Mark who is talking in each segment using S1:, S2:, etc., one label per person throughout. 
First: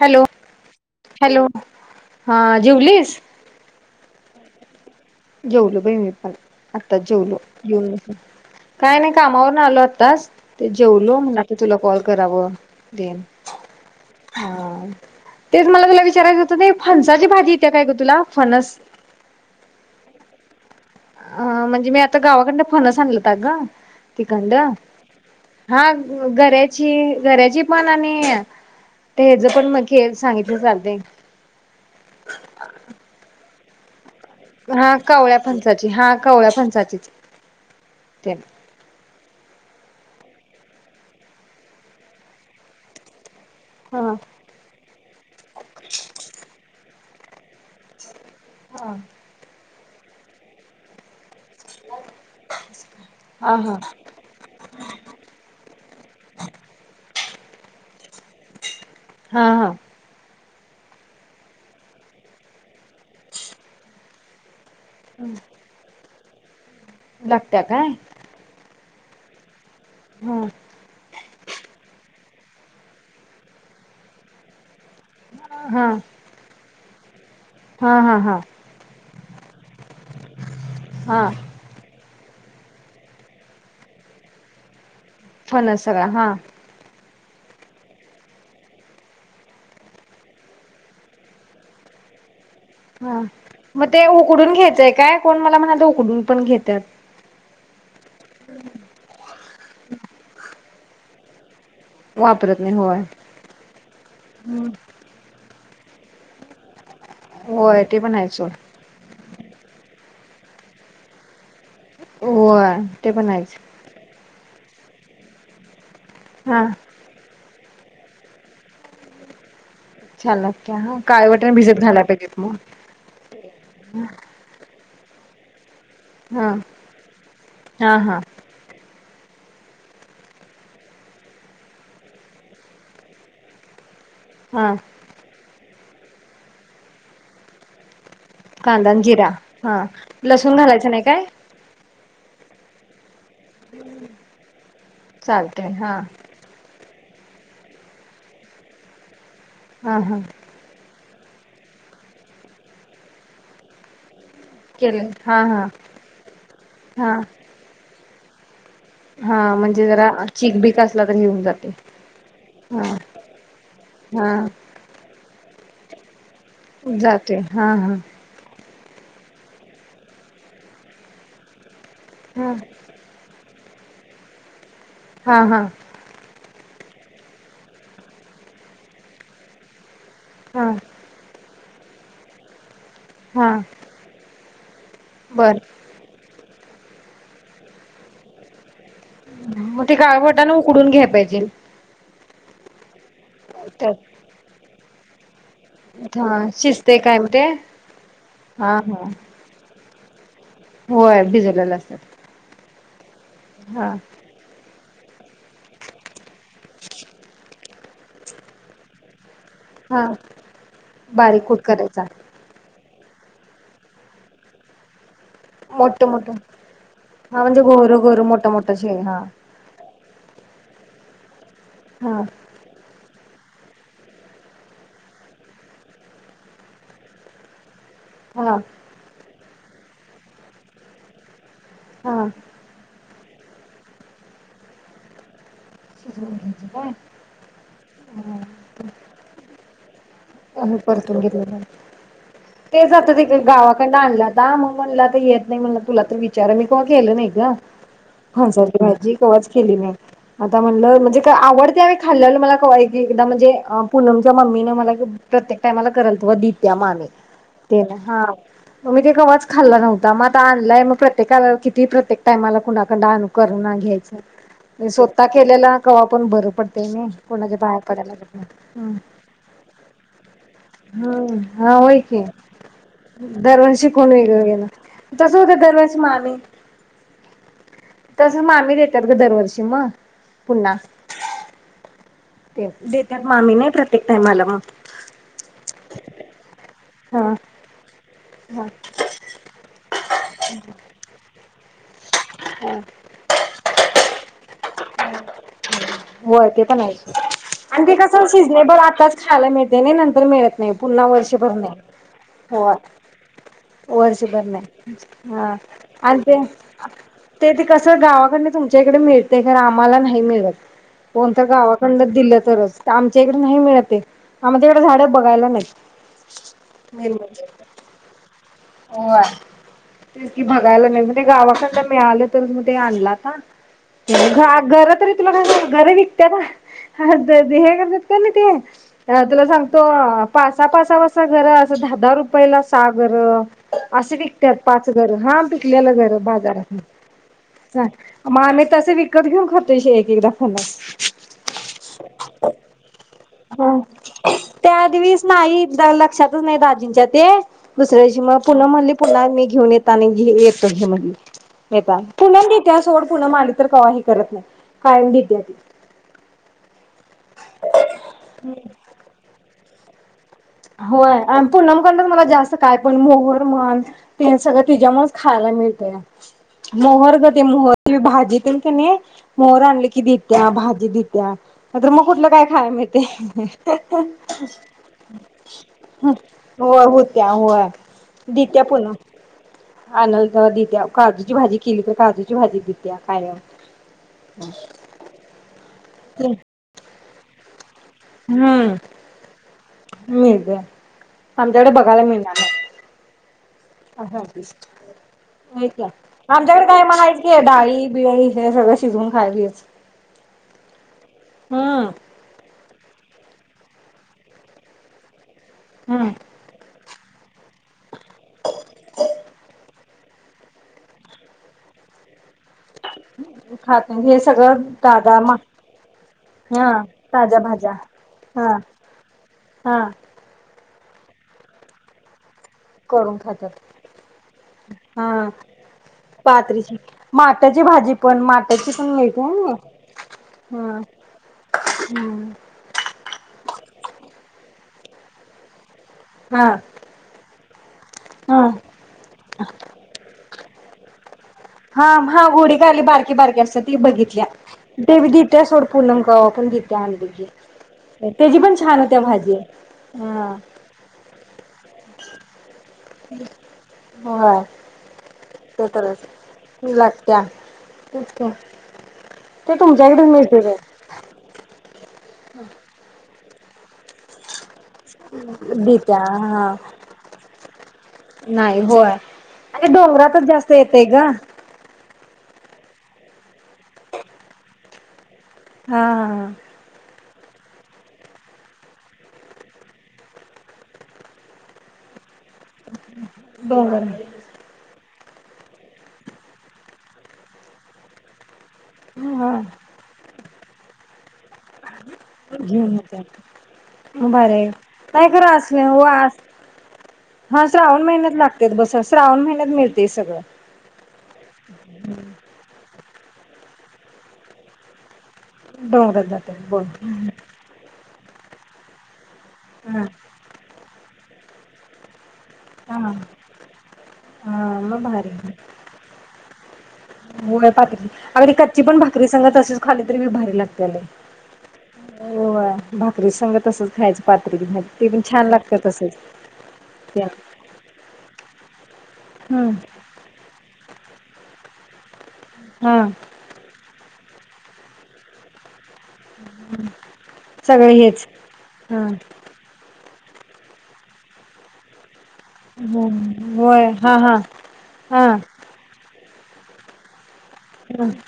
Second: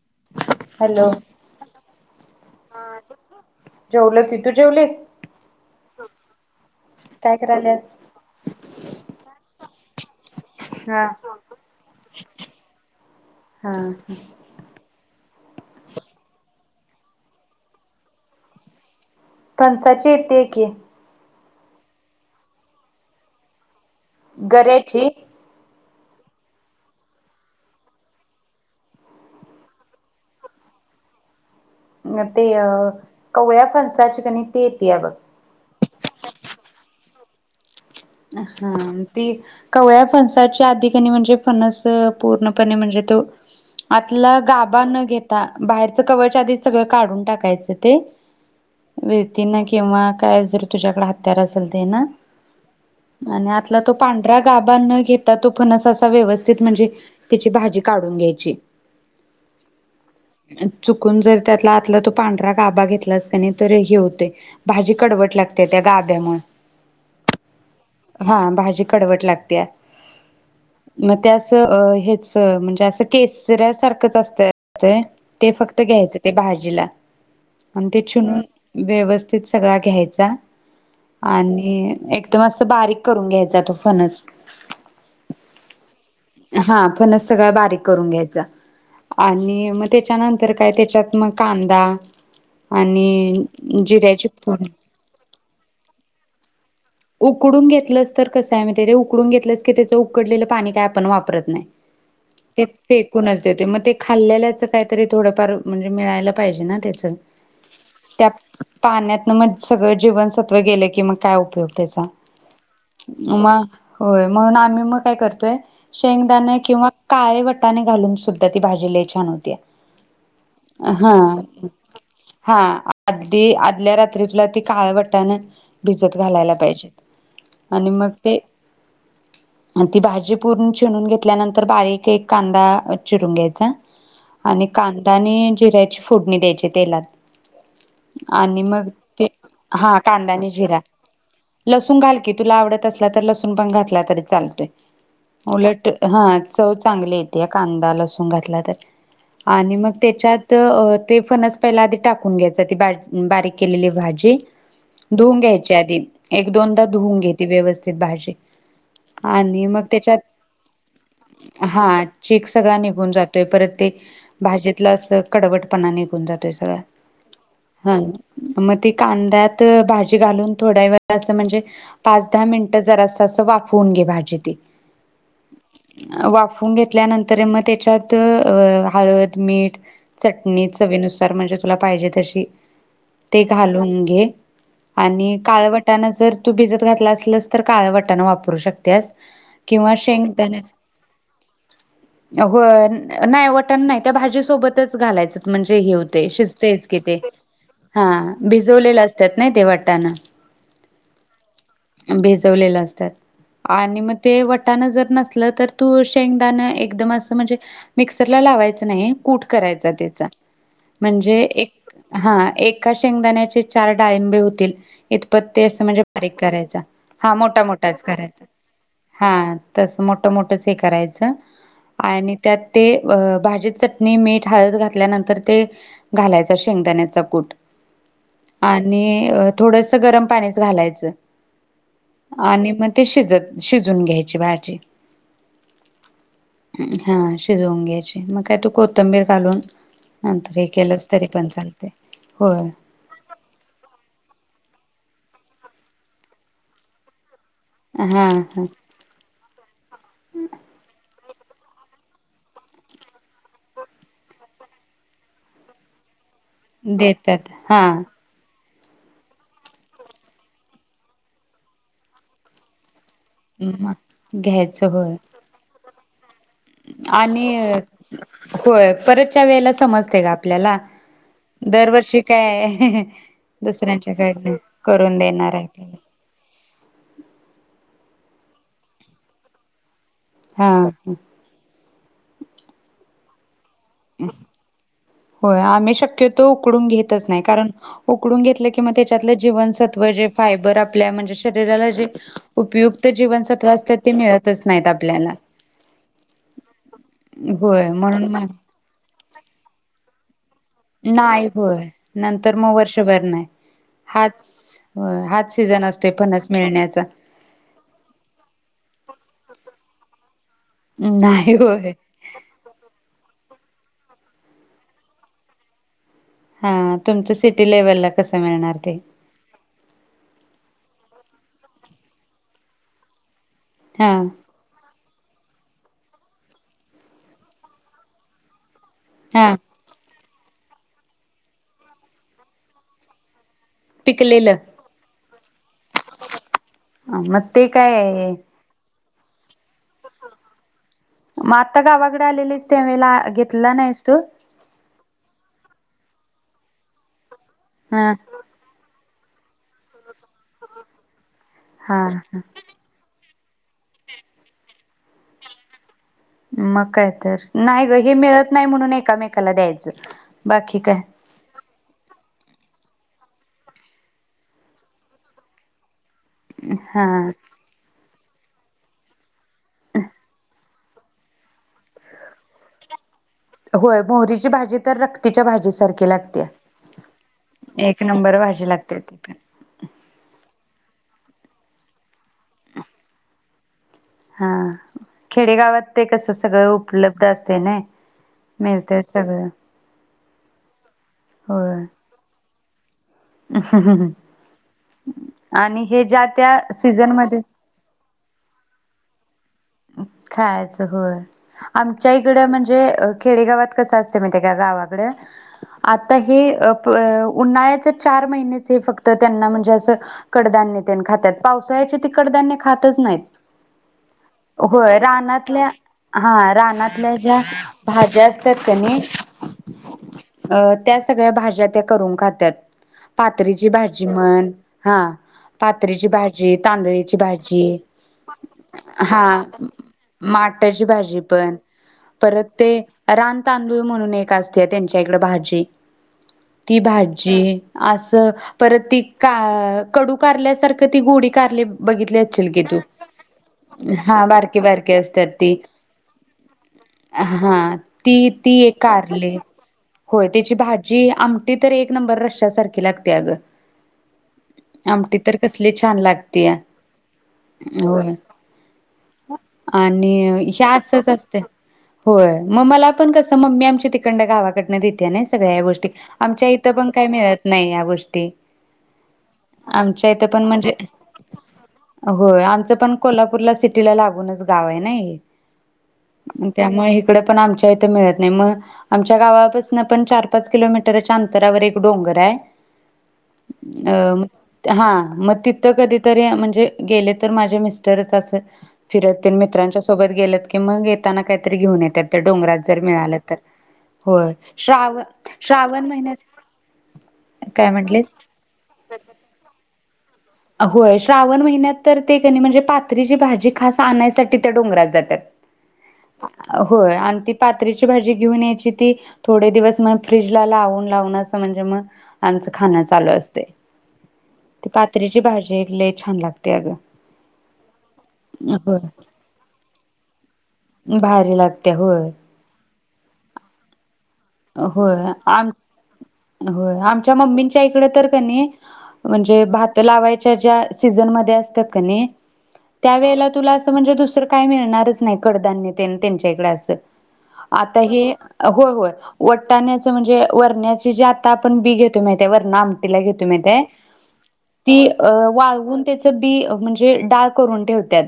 S1: Hello hello हा जेवलीस?
S2: जेवलं की तू जेवलिस?
S1: जेवलो बई मी पण आत्ताच जेवलो
S2: काय
S1: जेऊन
S2: करायल्यास?
S1: काय नाही कामावरून आलो आत्ता [unintelligible] ते
S2: हा.
S1: जेवलो म्हणून तुला आता कॉल करावं. ते
S2: हा
S1: हा तेच मला तुला विचारायचं होतं ते फणसाची भाजी येत्या काय ग तुला फणस
S2: फणसाची येते की.
S1: अ म्हणजे मी आता गावाकडनं फणस आणलता ग
S2: गऱ्याची
S1: हा गऱ्याची गऱ्याची पण आणि ते हेच पण मग केळीच सांगितलं तर चालतय
S2: ते कवळ्या फणसाची कणी ती
S1: हा
S2: येतीया बघ.
S1: कवळ्या फणसाची हा कवळ्या फणसाचीच तेन
S2: हा ते कवळ्या फणसाच्या आधी कनी म्हणजे फणस पूर्णपणे म्हणजे तो
S1: हा
S2: आतला गाबा न घेता बाहेरच कवच आधी सगळं काढून टाकायचं ते वेळती नाही किंवा काय जर तुझ्याकडे हात त्याला असेल ते ना आणि
S1: हा हा.
S2: आतला तो पांढरा गाभा न घेता तो फणस असा व्यवस्थित म्हणजे त्याची भाजी काढून घ्यायची.
S1: हा हा
S2: चुकून जर त्यातला आतला तो पांढरा गाबा घेतलास का नाही तर हे होते. भाजी कडवट लागते त्या गाभ त्यामुळे
S1: लागत्या काय?
S2: कडवट लागतेया
S1: हा
S2: म त्यात च हेच म्हणजे अस केसर्या सारखंच असतंय ते ते फक्त
S1: हा
S2: घ्यायचं ते भाजीला आणि
S1: हा
S2: ते
S1: हा हा
S2: चिणून व्यवस्थित सगळा घ्यायच ता
S1: हा
S2: आणि एक तो असा बारीक करून घ्यायचा तो फणस
S1: फणस सगळा हा
S2: सगळं बारीक करून घ्यायच आणि मग त्याच्यानंतर काय त्याच्यात मग कांदा
S1: हा
S2: आणि
S1: मग ते
S2: जिऱ्याची
S1: उकडून
S2: फोडणी
S1: घ्यायचंय काय कोण मला म्हणात उकडून पण घेतात.
S2: उकडून घेतलंच तर कस आहे माहिती आहे काय उकडून घेतलस की त्याच उकडलेलं पाणी काय आपण वापरत नाही.
S1: वापरत
S2: ते
S1: नाही होय
S2: फेकूनच देते मग ते खाल्लेल्याच काहीतरी थोडंफार म्हणजे मिळायला पाहिजे ना त्याच
S1: होय ते पण आहे सोड
S2: पाण्यातन मग सगळं जीवनसत्व गेलं की मग काय उपयोग त्याचा
S1: होय तेपण आहेच
S2: मग होय म्हणून आम्ही मग काय करतोय शेंगदाणे
S1: हा
S2: किंवा काळे वट वाटाणे घालून सुद्धा ती भाजीलय छान होतीया
S1: छान लागत्या
S2: हा,
S1: काळे वाटाणे भिजत घालाय पाहिजेत मग
S2: हा आदी आदल्या रात्री तुला ती काळ वाट टाणे भिजत
S1: हा
S2: घालायला पाहिजे आणि
S1: हा
S2: मग
S1: हा
S2: ते आणि ती भाजी पूर्ण चिणून घेतल्यानंतर बारीक एक कांदा चिरून घ्यायचा आणि
S1: हा
S2: कांदा आणि जिऱ्या फोडणी द्यायची तेलात आणि मग
S1: कांदान
S2: ते
S1: जिरा हा लसूण घालायचं नाही काय
S2: लसून घाल की तुला आवडत असला तर लसून पण घातला तरी चालतोय उलट हा चव चांगले येते कांदा लसून घातला तर. आणि मग
S1: हा हा
S2: त्याच्यात अ ते फणस पहिला आधी टाकून घ्यायचं ती बा बारीक केलेली भाजी.
S1: केले
S2: धुऊन
S1: हा हा
S2: घ्यायच्या आधी. एक दोनदा
S1: हा
S2: धुऊून घे ती व्यवस्थित भाजी. [inaudible]
S1: हा
S2: आणि मग
S1: म्हणजे जरा चीक बीक असला तर घेऊन
S2: त्याच्यात
S1: जाते
S2: हा चीक सगळां
S1: हा
S2: निघून जातोय परत ते
S1: हा
S2: भाजीतलं अस कडवट पना निघून जात.
S1: जाते हा हा!
S2: म ती कांद्यात भाजी घालून थोड्या व असं म्हणजे पाच दहा
S1: हा
S2: मिनटं जर असं असं वाक फोन घे भाजे ती.
S1: हा हा
S2: धुन घेतल्यानंतर म त्याच्यात अ हळद मीठ. चटणी
S1: हा
S2: चवीनुसार म्हणजे. तुला पाहिजे तशी. ते
S1: हा
S2: घालून घे. आणि
S1: बर
S2: कालवट जर तू भिजत घातला असलस तर काळं वटाण वापरू शकतेस.
S1: मग ते काळवटान उकडून घ्याय पाहिजे.
S2: होय नाही वटण नाही त्या
S1: त्यात
S2: भाजीसोबत तच घालायच. म्हणजे हे होते
S1: हा
S2: शिजतेच
S1: शिजते
S2: की
S1: काय
S2: ते
S1: मग
S2: हा
S1: हा
S2: भिजवलेल
S1: हा
S2: असतात नाही ते वाटा. त्यान.
S1: होय भिजत घालत असतात.
S2: तर
S1: हा
S2: आणि म ते वट वटाण जर नसल तर तूळ शेंगदाण एकदम असं म्हणजे मिक्सर ला लावायचं नाही. कूठ करायचा
S1: हा
S2: त्याचा म्हणजे
S1: बारीक कूट
S2: एक
S1: करायचा
S2: हा एक. एका शेंगदाण्याचे चार डाळिंबे होतील इत ते असं म्हणजे
S1: मोठं मोठं
S2: बारीक करायच हा
S1: म्हणजे
S2: मोठा
S1: गोहरं
S2: मोठाच
S1: गोहरं
S2: करायचा
S1: मोठं मोठं शे
S2: हा तसं मोठ मोठंच हे करायचं. तर
S1: हा
S2: आणि त्यात ते अ भाजी चटणी मीठ हळद घातल्यानंतर ते घालायचा शेंगदाण्याचा कूट
S1: हा
S2: आणि अ थोडंस त गरम पाणीच घालायचं
S1: हा
S2: आणि म ते शिजत शिजून घ्यायचे भाजी हा शिजवून घ्यायची मग काय तू कोथंबीर घालून नंतर हे
S1: आम्ही
S2: केलंच
S1: परतून
S2: तरी
S1: घेतले
S2: पण
S1: न,
S2: चालते होय
S1: ते जाते तिकडे गावाकडण आणला द मग म्हणला काय येत नाही म्हण तुला तर विचारा मी कॉल केलं नाही का?
S2: हा
S1: होऊन
S2: हा
S1: जाईल की भाजी कवाच केली नाही आता म्हणलं म्हणजे काय आवडतेन खाल्लेला मला कवायची एकदा म्हणजे अ पूनमच्या मम्मीने मला प्रत्येक टाइमाला करल व दित्या माने तेने हा म मी ते कवाच खाल्ला नव्हता म आता आणलाय म प्रत्येकाला किती प्रत्येक टायमाला कुणा कडाणूकरुणा
S2: म
S1: घ्यायचा
S2: घ्यायचं
S1: मी
S2: होय
S1: स्वत केलेला कवा पण बरं पडतंय नाही
S2: आणि
S1: कोणाच्या बाहेर पडायला लागत नाही.
S2: होय परतच्या वेळेला समज असते ग आपल्याला
S1: हम्म हा होय
S2: दरवर्षी
S1: की.
S2: काय
S1: दरवर्षी कोण
S2: दुसऱ्यांच्या
S1: वेगळं
S2: कडनं
S1: गेलं
S2: करून
S1: तसं
S2: देणार
S1: होतं
S2: आहे की
S1: दरवर्षी मामी तसं मामी देतात गं दरवर्षी म
S2: हा
S1: ते देत्यात मामी नाही प्रत
S2: होय आमेश शक्यतो उकडून घेतच
S1: हा
S2: नाही कारण उक उकडून घेतलं किं
S1: हा
S2: म त्याच्यातलं जीवनसत्व जे फायबर आपल्या म जे शरीराला जे उपयुक्त जीवनसत्व असतात ते मिळत अस नाहीत आपल्याला
S1: होय ते पण आहेच आणि
S2: होय
S1: ते
S2: म्हणून
S1: कसं
S2: मग
S1: सीझनेबल आताच खाला मिळते नाही नंतर मिळत नाही पुन्हा
S2: नाही
S1: वर्षभर
S2: होय
S1: नाही
S2: नंतर
S1: हो
S2: मग वर्षभर नाही
S1: वर्षभर
S2: हाच
S1: नाही
S2: होय,
S1: हा
S2: हाच सीझन असतोय
S1: आणि ते
S2: फणस मिळण्याचा
S1: ते ते कसं गावाकडनं तुमच्या इकडे मिळते कार आम्हाला नाही मिळत कोणत
S2: नाही होय
S1: गावाकडन दिलं तरच त आमच्या तरं नाही मिळत ते आमच्या कड झाड बघायला नाहीत.
S2: हा तुमच सिटी लेव्हल ला कस मिळणार. ते
S1: व्हय तेच की बघायला नाही म्हणजे गावाकडन मिळालं तर म ते आणल आता
S2: हा
S1: घा गर तरी तुला काय गर विकत्या का त त हे करतात का न ते हं तुला
S2: हा
S1: सांगतो अ पाच असापासापासा घर असं दहा दहा रुपयेला सा घर. असे
S2: पिकलेलं
S1: विकत्यांत पाच गर हा पिकल्यालं गर
S2: मग ते
S1: बाजारातन
S2: काय
S1: मा आमी तस विक विकत घेऊन खातोय एक एकदा फणस
S2: म आत्ता गावाकड आलेलीस त्या वेळेला घेतला नाहीस तू
S1: त्या तस नाही दाजींच्या ते
S2: हा
S1: दुसऱ्यादिवशी माप म म्हणली पुन्हा मी घेऊन येतानी घेऊन येतो घे म्हणली.
S2: हा
S1: येताना
S2: हा
S1: पुनम देतिया सोड पुनम आली तर कवा हे करत नाही कायम देतिया ती
S2: मग काय तर नाही ग हे मिळत नाही म्हणून एकामेकाला द्याय चं
S1: होय आण पुणम कढणच मला जास्त काय पण मोहर म्हण तेण सगळं तिज्यामुळच खायला मिळतया.
S2: हा
S1: मोहर गं ते मोहरांची भाजी [unintelligible] मोहंर आणल की देतीया भा देतिया नायतर मग कुठलं काय खायाय मिळतय.
S2: व्हय मोहरीची भाजी तर रक्तीची
S1: व्हय होत्या व्हय
S2: एक नंबर
S1: देतिया
S2: भाजी
S1: पुनम
S2: लागते ती पण
S1: आणलं तर देतिया काजूची भाजी केली तर काजूची भाजी देतिया कायम
S2: हा खेडेगावात ते कसं सगळं उपलब्ध असतय नाय मिळतय सगळं
S1: मिळतय. आमच्याकडे
S2: होय
S1: बघायला मिळणार नाही. अ सांगतीस आहेत.
S2: आणि
S1: की
S2: हे ज्या त्या
S1: आमच्याकडे काय म
S2: सीझन
S1: हायचं. की,
S2: मध्ये
S1: हे डाळी बिळी हे सगळं शिजवून, हाय, हेच
S2: खायच. होय,
S1: हम्म
S2: आमच्याइकडं म्हणजे म्हणजे खेडेगावात कस असतय, माहिती हाय काय. गावाकड आता
S1: हम्म
S2: हे, पण, उन्हाळ्याचे चार महिनेच हे फक्त त्यांना म्हणजे असं. कडधान्यतेन खात्यात. पावसाळ्याचे तिकडं, कडधान्य खातच नाही.
S1: खात हे सगळं
S2: होय,
S1: ताजा मा
S2: रानातल्या हा रानातल्या, ज्या भाज्या असतात. कणी
S1: हा
S2: अ त्या, सगळ्या भाज्या त्या करून खातात.
S1: करून खात्यात. हा
S2: पात्रीची भाजी,
S1: पातरीची
S2: तांदळीची
S1: माटाची भाजी, पण माटाची पण मिळते, हा
S2: माट्याची भाजी पण
S1: हम्म
S2: परत, ते रानतांदूळ म्हणून एक असंत. ते, त्यांच्या इकडे भाजी
S1: हा
S2: ती, भाजी असं
S1: हा
S2: परत, ती कारली कडू कारल्यासारखं ती गोडी कारली
S1: हा
S2: बघितली
S1: हा
S2: असशील
S1: गोडी
S2: की तू
S1: कारली बारकी बारकी असतात, की ती बघित.
S2: हा बारकी बारकी
S1: तेबी
S2: असतात
S1: देतीया,
S2: ती
S1: सोड पूनम कव्हा पण देतीया आणली.
S2: हा
S1: की
S2: ती
S1: तेझी पण
S2: ती
S1: छान
S2: एक
S1: होतीया.
S2: कारली
S1: भाजी हा
S2: ती तर, एक नंबर रस्सासारखी लागतीया ग,
S1: होय
S2: आमटी तर
S1: ते
S2: कसली,
S1: तरच
S2: छान लागतीया
S1: लागत्या तेच
S2: होय.
S1: की ते तुमच्याकडे
S2: आणि
S1: मिळते काय
S2: ह्याच असते. होय, मग मला पण कसं, मम्मी आमची, तिकडं गावाकडन देतीया, ने सगळ्या या गोष्टी
S1: देत्या
S2: आमच्या
S1: हा
S2: इथं पण काही मिळत नाही. या गोष्टी
S1: नाही होय आणि
S2: आमच्या इथं
S1: डोंगरातच
S2: पण
S1: जास्त
S2: म्हणजे,
S1: येतय ग हा
S2: हो, आमचं पण कोल्हापूरला सिटी तिला लागूनच गाव आहे. नाय,
S1: हा
S2: त्यामुळे, इकडे पण आमच्या इथे मिळत नाही. मग आमच्या गावापासन पण चार पाच किलोमीटरच्या अंतरावर एक डोंगर आहे.
S1: डोंगर
S2: अ, हा मग तिथं कधीतरी म्हणजे गेले तर माझे मिस्टरच असं फिरत तेन मित्रांच्या सोबत गेलेत कि मग [unintelligible] घेऊन येतात त्या डोंगरात
S1: मग
S2: जर
S1: काय
S2: मिळालं तर
S1: मग
S2: होय
S1: भारी आह
S2: श्रावण
S1: नाहीय खरं अस हो
S2: श्रावण महिन्यात
S1: हा
S2: काय
S1: श्रावण महिन्यात
S2: म्हटलेस
S1: लागत्यात बस श्रावण महिन्यात मिळतेय सगळं
S2: होय श्रावण महिन्यात तर ते कनय म्हणजे पात त्रीची भाजी खास आणायसाठी त्या डोंगरात जात्यात.
S1: डोंगरात जातात बोल हु, हु-
S2: पात्रीची भाजी घेऊन यायची ती थोडे दिवस म फ्रीजला लावून लावूनच अस म्हणजे मग आमच खाण
S1: हा
S2: चालू असतंय,
S1: हा
S2: ते
S1: मग
S2: पात
S1: भारी
S2: त्रीची भाजी एक लई छान लाग
S1: [unintelligible] अगदी कच्ची पण
S2: होय
S1: भाकरी संग तशीच खाल्ली तरी बी भारी लागत्या
S2: भारी लागते
S1: लई होय भा करी संग तसच खायचं पातळी भाजी ते
S2: होय
S1: पण
S2: होय
S1: छान
S2: आम
S1: लागतं तसंच
S2: होय
S1: ते
S2: आमच्या मम्मींच्या इकड तर कनय म्हणजे
S1: हम्म
S2: भात लावायच्या ज्या सीझनमध्ये असत्यात कनय
S1: हा
S2: त्या वेळेला तुला असं म्हणजे दुस रं काय मिळणारच नाय कडधान्य तेनं त्यांच्या इकडं अस
S1: सगळे
S2: आता हे
S1: हेच
S2: होय,
S1: हा
S2: होय [unintelligible] म्हणजे वरन्याची जी आत्ता आपण बी घेत माहितीय वरना आमटीला घेतोय माहितेय
S1: होय हा हा
S2: ती
S1: हा
S2: अ वाळवून तेच बी म्हणजे डा करून ठेवत्यात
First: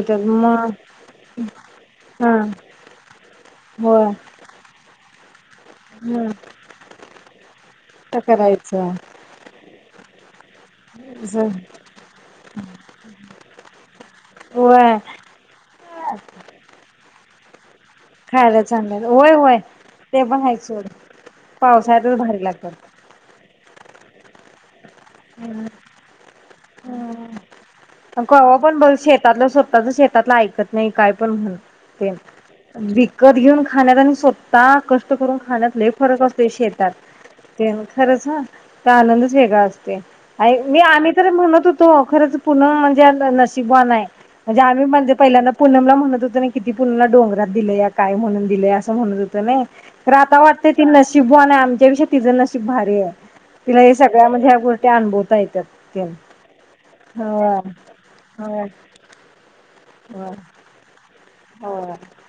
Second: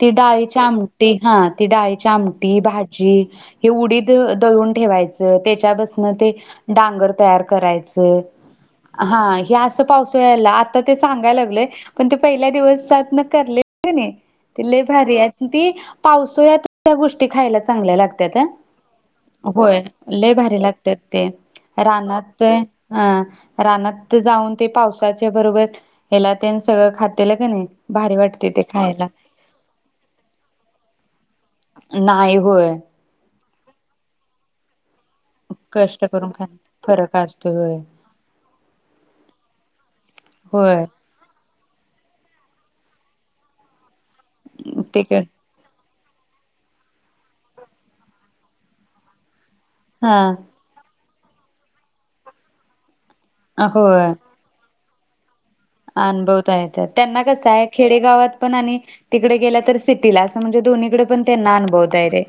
S2: ती डाळीच्या
S1: मग
S2: आमटी हा ती डाळीची
S1: हा
S2: आमटी भाजी हे
S1: होय
S2: उडीद दळून ठेवायचं. हो त्याच त्या पासणं ते
S1: ह
S2: डांगर तयार
S1: तर
S2: करायचं
S1: करायचं
S2: हा हे असं पावसुळ्याला आता ते सांगाय
S1: असं
S2: लागलोय पण ते पहिल्या दिवसातनं करलंय कने ते लई
S1: होय
S2: भारी हाय ती पावसुळ्यात ह्या गोष्ट ते खायलाच
S1: खायला चांगल्या वय, वय
S2: लई भारी लागत्यात ते रानात
S1: भारी लागतात
S2: अ रानात ते जाऊन ते पाऊसा
S1: हा
S2: खातेलं का नाही भारी
S1: हा
S2: वाटते
S1: कवा
S2: ते
S1: पण बघ
S2: खायला
S1: शेतातलं स्वतःच शेतातलं ऐकत नाय काय पण म्हण तेण
S2: नाही होय
S1: विकत घेऊन खाण्यात आणि स्वता क करून खाण्यात लई
S2: कष्ट
S1: फरक
S2: करून
S1: असतोय
S2: खाण
S1: शेतात
S2: फरक असतो
S1: ते
S2: होय
S1: खरच हं त आनंदच वेगळा अस मी
S2: होय
S1: आम्ही तर म्हणत होतो खरंच पुणं न म्हणजे नशिबानाय म्हणजे आम्ही म्हणजे
S2: तिकड
S1: पहिल्यांदा पूनमला म्हणत होतो तसं नाही किती पुनीला डोंगरात दिलया, काय म्हणून दिलय असं म्हणत होता नइ खरं आता
S2: हा
S1: वाटतय तीन बवानाय आमच्यापेक्षा तिज नशीब भारी हाय तिला ह्या सगळ्या म्हणजे या गोष ते अनभवता येतं
S2: अनभवता येत्यात त्यांना कसं हाय खेडेगावात पण
S1: होय
S2: आणि तिकडे गेल्या तर स तीटीला
S1: होय
S2: अस म्हणजे दोन्ही कड त्यांना
S1: होय
S2: अनुभवता येतय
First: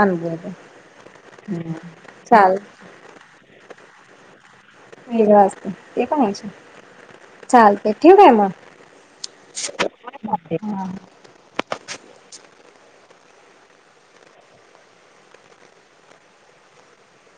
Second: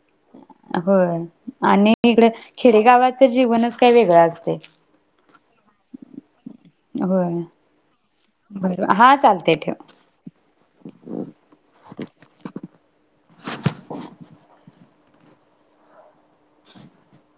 S1: अनुभव
S2: होय
S1: हम्म
S2: आणि इकड
S1: चाल
S2: खेडेगाव जीवनच काही वेगळं असतंय
S1: वेगळ असतय ते पण हाय
S2: होय
S1: सोड चाल ठेवू काय
S2: बरोबर हा चालते ठेव
S1: मग
S2: [inaudible] [inaudible]